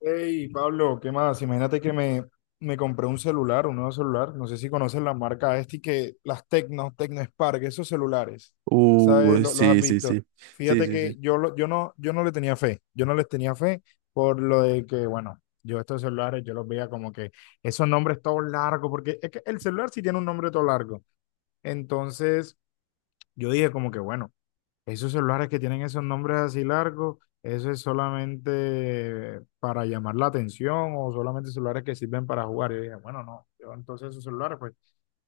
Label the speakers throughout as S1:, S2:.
S1: Hey, Pablo, ¿qué más? Imagínate que me compré un celular, un nuevo celular. No sé si conoces la marca este que las Tecno Spark, esos celulares, ¿sabes? Lo- los has
S2: Sí, sí,
S1: visto.
S2: sí. Sí,
S1: Fíjate
S2: sí,
S1: que
S2: sí.
S1: yo no le tenía fe. Yo no les tenía fe por lo de que, bueno, yo estos celulares, yo los veía como que esos nombres todos largos, porque es que el celular sí tiene un nombre todo largo. Entonces, yo dije como que, bueno. Esos celulares que tienen esos nombres así largos, eso es solamente para llamar la atención o solamente celulares que sirven para jugar. Y yo dije, bueno, no, yo entonces esos celulares pues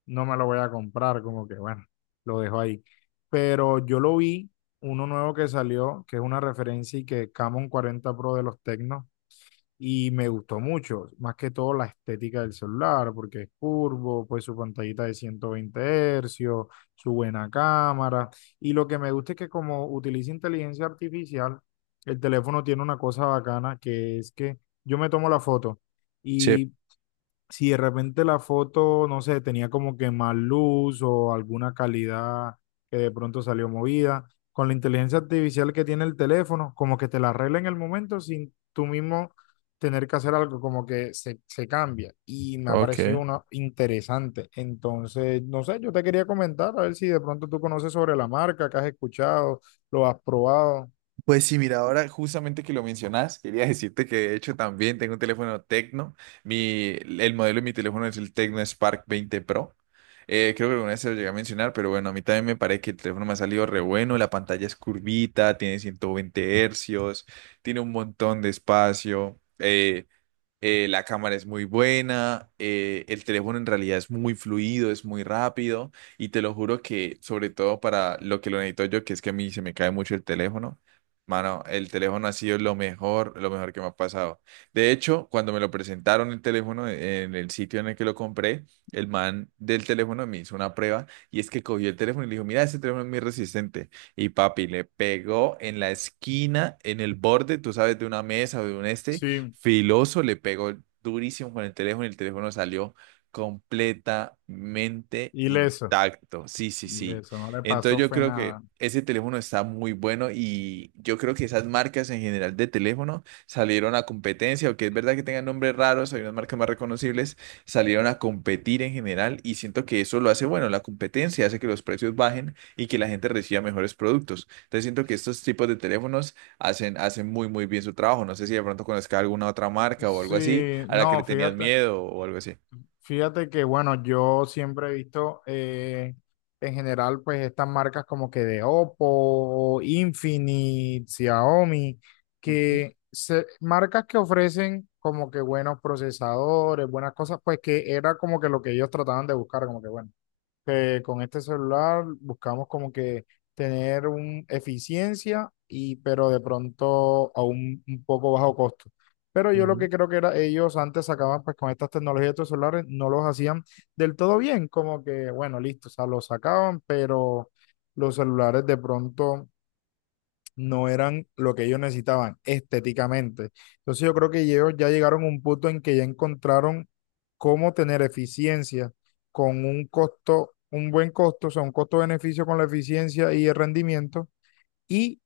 S1: no me los voy a comprar, como que bueno, lo dejo ahí. Pero yo lo vi, uno nuevo que salió, que es una referencia y que Camon 40 Pro de los Tecnos, y me gustó mucho, más que todo la estética del celular, porque es curvo, pues su pantallita de 120 hercios, su buena cámara. Y lo que me gusta es que como utiliza inteligencia artificial, el teléfono tiene una cosa bacana, que es que yo me tomo la foto
S2: Sí,
S1: y si de repente la foto, no sé, tenía como que más luz o alguna calidad que de pronto salió movida, con la inteligencia artificial que tiene el teléfono, como que te la arregla en el momento sin tú mismo tener que hacer algo, como que se cambia. Y me ha parecido
S2: ok.
S1: una interesante. Entonces, no sé, yo te quería comentar, a ver si de pronto tú conoces sobre la marca, que has escuchado, lo has probado.
S2: Pues sí, mira, ahora justamente que lo mencionas, quería decirte que de hecho también tengo un teléfono Tecno. El modelo de mi teléfono es el Tecno Spark 20 Pro. Creo que alguna vez se lo llegué a mencionar, pero bueno, a mí también me parece que el teléfono me ha salido re bueno. La pantalla es curvita, tiene 120 hercios, tiene un montón de espacio. La cámara es muy buena, el teléfono en realidad es muy fluido, es muy rápido y te lo juro que sobre todo para lo que lo necesito yo, que es que a mí se me cae mucho el teléfono, mano, el teléfono ha sido lo mejor que me ha pasado. De hecho, cuando me lo presentaron el teléfono en el sitio en el que lo compré, el man del teléfono me hizo una prueba y es que cogió el teléfono y le dijo, mira, este teléfono es muy resistente. Y papi, le pegó en la esquina, en el borde, tú sabes, de una mesa o de un este
S1: Sí,
S2: filoso, le pegó durísimo con el teléfono y el teléfono salió completamente
S1: ileso,
S2: intacto. Sí, sí, sí.
S1: ileso, no le
S2: Entonces
S1: pasó,
S2: yo
S1: fue
S2: creo que
S1: nada.
S2: ese teléfono está muy bueno y yo creo que esas marcas en general de teléfono salieron a competencia, aunque es verdad que tengan nombres raros, hay unas marcas más reconocibles, salieron a competir en general y siento que eso lo hace bueno, la competencia hace que los precios bajen y que la gente reciba mejores productos. Entonces siento que estos tipos de teléfonos hacen muy, muy bien su trabajo. No sé si de pronto conozca alguna otra marca o algo
S1: Sí,
S2: así, a la que le
S1: no,
S2: tenías
S1: fíjate.
S2: miedo o algo así.
S1: Fíjate que, bueno, yo siempre he visto en general, pues estas marcas como que de Oppo, Infinite, Xiaomi, marcas que ofrecen como que buenos procesadores, buenas cosas, pues que era como que lo que ellos trataban de buscar, como que bueno que con este celular buscamos como que tener un eficiencia y pero de pronto a un poco bajo costo. Pero yo lo
S2: Ujú.
S1: que creo que era ellos antes sacaban pues con estas tecnologías de estos celulares no los hacían del todo bien, como que bueno, listo, o sea, los sacaban, pero los celulares de pronto no eran lo que ellos necesitaban estéticamente. Entonces yo creo que ellos ya llegaron a un punto en que ya encontraron cómo tener eficiencia con un costo, un buen costo, o sea, un costo-beneficio con la eficiencia y el rendimiento y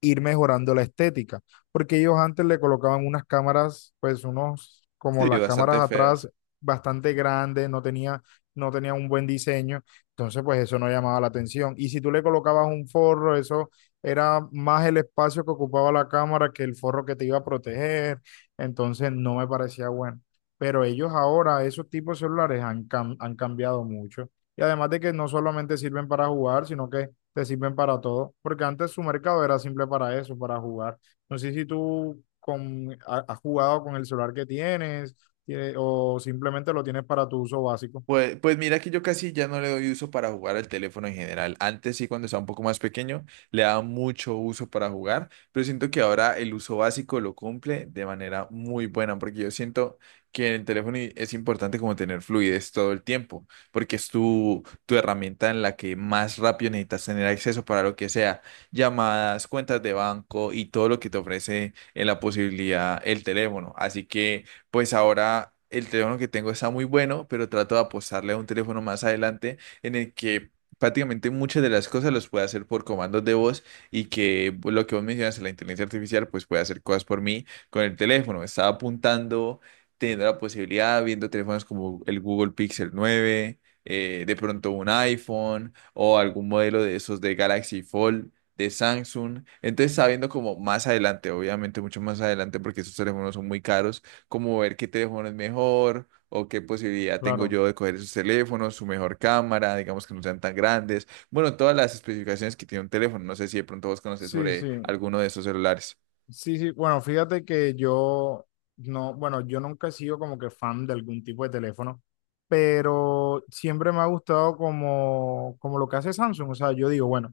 S1: ir mejorando la estética, porque ellos antes le colocaban unas cámaras, pues unos, como
S2: Sí,
S1: las cámaras
S2: bastante
S1: atrás,
S2: feas.
S1: bastante grandes, no tenía un buen diseño, entonces pues eso no llamaba la atención. Y si tú le colocabas un forro, eso era más el espacio que ocupaba la cámara que el forro que te iba a proteger, entonces no me parecía bueno. Pero ellos ahora, esos tipos de celulares han cambiado mucho. Y además de que no solamente sirven para jugar, sino que te sirven para todo, porque antes su mercado era simple para eso, para jugar. No sé si tú has jugado con el celular que tienes, o simplemente lo tienes para tu uso básico.
S2: Pues mira que yo casi ya no le doy uso para jugar al teléfono en general. Antes sí, cuando estaba un poco más pequeño, le daba mucho uso para jugar, pero siento que ahora el uso básico lo cumple de manera muy buena, porque yo siento que en el teléfono es importante como tener fluidez todo el tiempo, porque es tu herramienta en la que más rápido necesitas tener acceso para lo que sea, llamadas, cuentas de banco y todo lo que te ofrece en la posibilidad el teléfono. Así que pues ahora el teléfono que tengo está muy bueno, pero trato de apostarle a un teléfono más adelante en el que prácticamente muchas de las cosas las pueda hacer por comandos de voz y que pues, lo que vos mencionas, la inteligencia artificial, pues puede hacer cosas por mí con el teléfono. Estaba apuntando, teniendo la posibilidad, viendo teléfonos como el Google Pixel 9, de pronto un iPhone o algún modelo de esos de Galaxy Fold de Samsung. Entonces está viendo como más adelante, obviamente mucho más adelante porque esos teléfonos son muy caros, como ver qué teléfono es mejor o qué posibilidad tengo
S1: Claro.
S2: yo de coger esos teléfonos, su mejor cámara, digamos que no sean tan grandes. Bueno, todas las especificaciones que tiene un teléfono. No sé si de pronto vos conoces
S1: Sí, sí.
S2: sobre alguno de esos celulares.
S1: Sí, sí, bueno, fíjate que yo no, bueno, yo nunca he sido como que fan de algún tipo de teléfono, pero siempre me ha gustado como lo que hace Samsung. O sea, yo digo, bueno,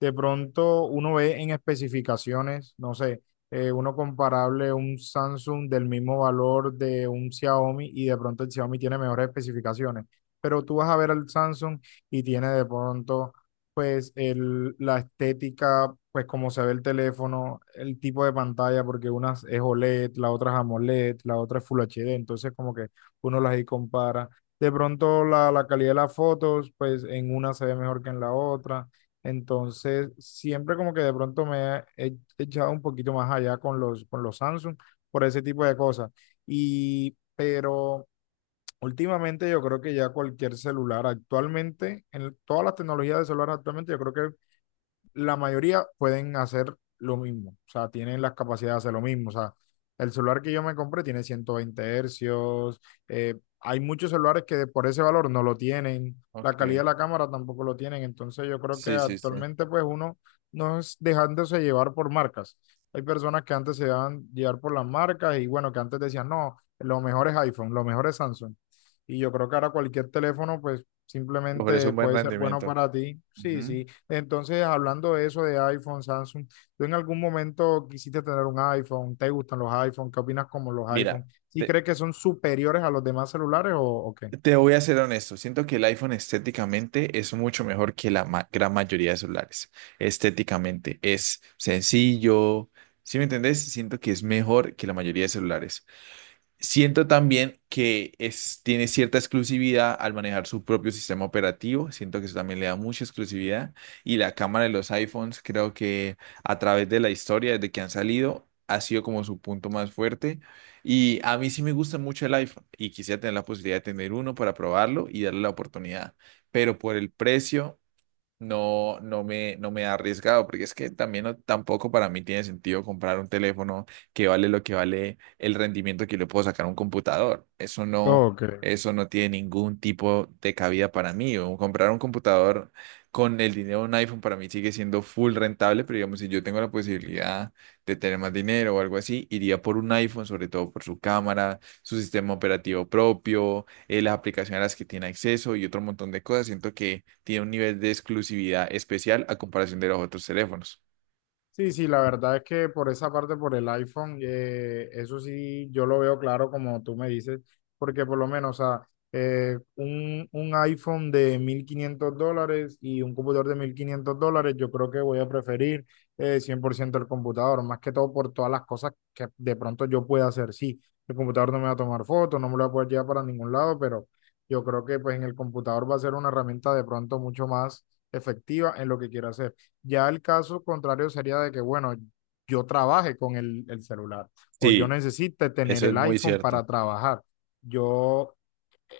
S1: de pronto uno ve en especificaciones, no sé, uno comparable un Samsung del mismo valor de un Xiaomi y de pronto el Xiaomi tiene mejores especificaciones, pero tú vas a ver al Samsung y tiene de pronto pues la estética, pues como se ve el teléfono, el tipo de pantalla, porque una es OLED, la otra es AMOLED, la otra es Full HD, entonces como que uno las ahí compara. De pronto la calidad de las fotos, pues en una se ve mejor que en la otra. Entonces, siempre como que de pronto me he echado un poquito más allá con con los Samsung por ese tipo de cosas. Y, pero últimamente yo creo que ya cualquier celular actualmente, en todas las tecnologías de celular actualmente, yo creo que la mayoría pueden hacer lo mismo, o sea, tienen las capacidades de hacer lo mismo, o sea, el celular que yo me compré tiene 120 hercios, hay muchos celulares que por ese valor no lo tienen, la calidad de
S2: Ok.
S1: la cámara tampoco lo tienen, entonces yo creo que
S2: Sí, sí, sí.
S1: actualmente pues uno no es dejándose llevar por marcas. Hay personas que antes se dejaban llevar por las marcas y bueno, que antes decían, no, lo mejor es iPhone, lo mejor es Samsung. Y yo creo que ahora cualquier teléfono pues
S2: Ofrece
S1: simplemente
S2: un buen
S1: puede ser bueno
S2: rendimiento.
S1: para ti. Sí,
S2: Ujú.
S1: sí. Entonces, hablando de eso de iPhone, Samsung, ¿tú en algún momento quisiste tener un iPhone? ¿Te gustan los iPhone? ¿Qué opinas como los
S2: Mira,
S1: iPhone? ¿Sí
S2: te,
S1: crees que son superiores a los demás celulares o qué?
S2: te voy a ser honesto. Siento que el iPhone estéticamente es mucho mejor que la gran mayoría de celulares. Estéticamente es sencillo. ¿Sí me entendés? Siento que es mejor que la mayoría de celulares. Siento también que tiene cierta exclusividad al manejar su propio sistema operativo. Siento que eso también le da mucha exclusividad. Y la cámara de los iPhones, creo que a través de la historia, desde que han salido, ha sido como su punto más fuerte. Y a mí sí me gusta mucho el iPhone y quisiera tener la posibilidad de tener uno para probarlo y darle la oportunidad. Pero por el precio no me he arriesgado, porque es que también tampoco para mí tiene sentido comprar un teléfono que vale lo que vale el rendimiento que le puedo sacar a un computador.
S1: Ok.
S2: Eso no tiene ningún tipo de cabida para mí. O comprar un computador con el dinero de un iPhone para mí sigue siendo full rentable, pero digamos, si yo tengo la posibilidad de tener más dinero o algo así, iría por un iPhone, sobre todo por su cámara, su sistema operativo propio, las aplicaciones a las que tiene acceso y otro montón de cosas. Siento que tiene un nivel de exclusividad especial a comparación de los otros teléfonos.
S1: Sí, sí, la verdad es que por esa parte, por el iPhone, eso sí, yo lo veo claro como tú me dices, porque por lo menos, o sea, un iPhone de 1,500 dólares y un computador de 1,500 dólares, yo creo que voy a preferir 100% el computador, más que todo por todas las cosas que de pronto yo pueda hacer. Sí, el computador no me va a tomar fotos, no me lo va a poder llevar para ningún lado, pero yo creo que pues en el computador va a ser una herramienta de pronto mucho más efectiva en lo que quiera hacer. Ya el caso contrario sería de que, bueno, yo trabaje con el celular o yo
S2: Sí,
S1: necesite tener
S2: eso es
S1: el
S2: muy
S1: iPhone
S2: cierto.
S1: para trabajar. Yo,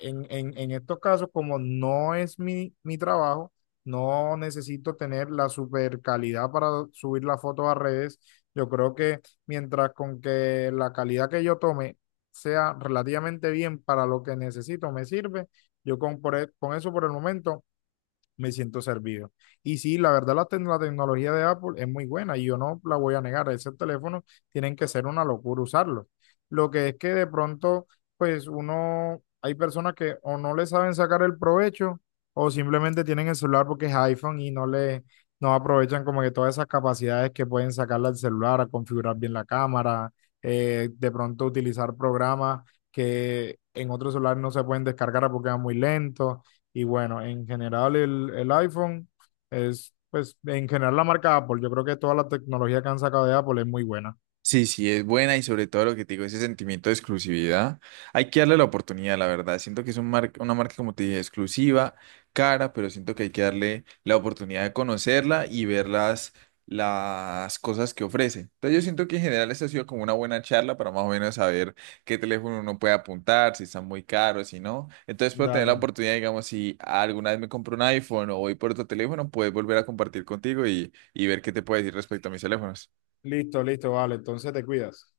S1: en estos casos, como no es mi trabajo, no necesito tener la super calidad para subir las fotos a redes. Yo creo que mientras con que la calidad que yo tome sea relativamente bien para lo que necesito, me sirve. Yo con eso por el momento me siento servido. Y sí, la verdad la tecnología de Apple es muy buena y yo no la voy a negar. Ese teléfono tienen que ser una locura usarlo. Lo que es que de pronto, pues uno, hay personas que o no le saben sacar el provecho o simplemente tienen el celular porque es iPhone y no aprovechan como que todas esas capacidades que pueden sacarle al celular, a configurar bien la cámara, de pronto utilizar programas que en otros celulares no se pueden descargar porque van muy lentos y bueno, en general el iPhone es, pues, en general la marca Apple. Yo creo que toda la tecnología que han sacado de Apple es muy buena.
S2: Sí, sí, es buena y sobre todo lo que te digo, ese sentimiento de exclusividad, hay que darle la oportunidad, la verdad. Siento que es un una marca, como te dije, exclusiva, cara, pero siento que hay que darle la oportunidad de conocerla y ver las cosas que ofrece. Entonces yo siento que en general esta ha sido como una buena charla para más o menos saber qué teléfono uno puede apuntar, si están muy caros, si no. Entonces puedo tener la
S1: Dale.
S2: oportunidad, digamos, si alguna vez me compro un iPhone o voy por otro teléfono, puedes volver a compartir contigo y ver qué te puedo decir respecto a mis teléfonos.
S1: Listo, listo, vale. Entonces te cuidas.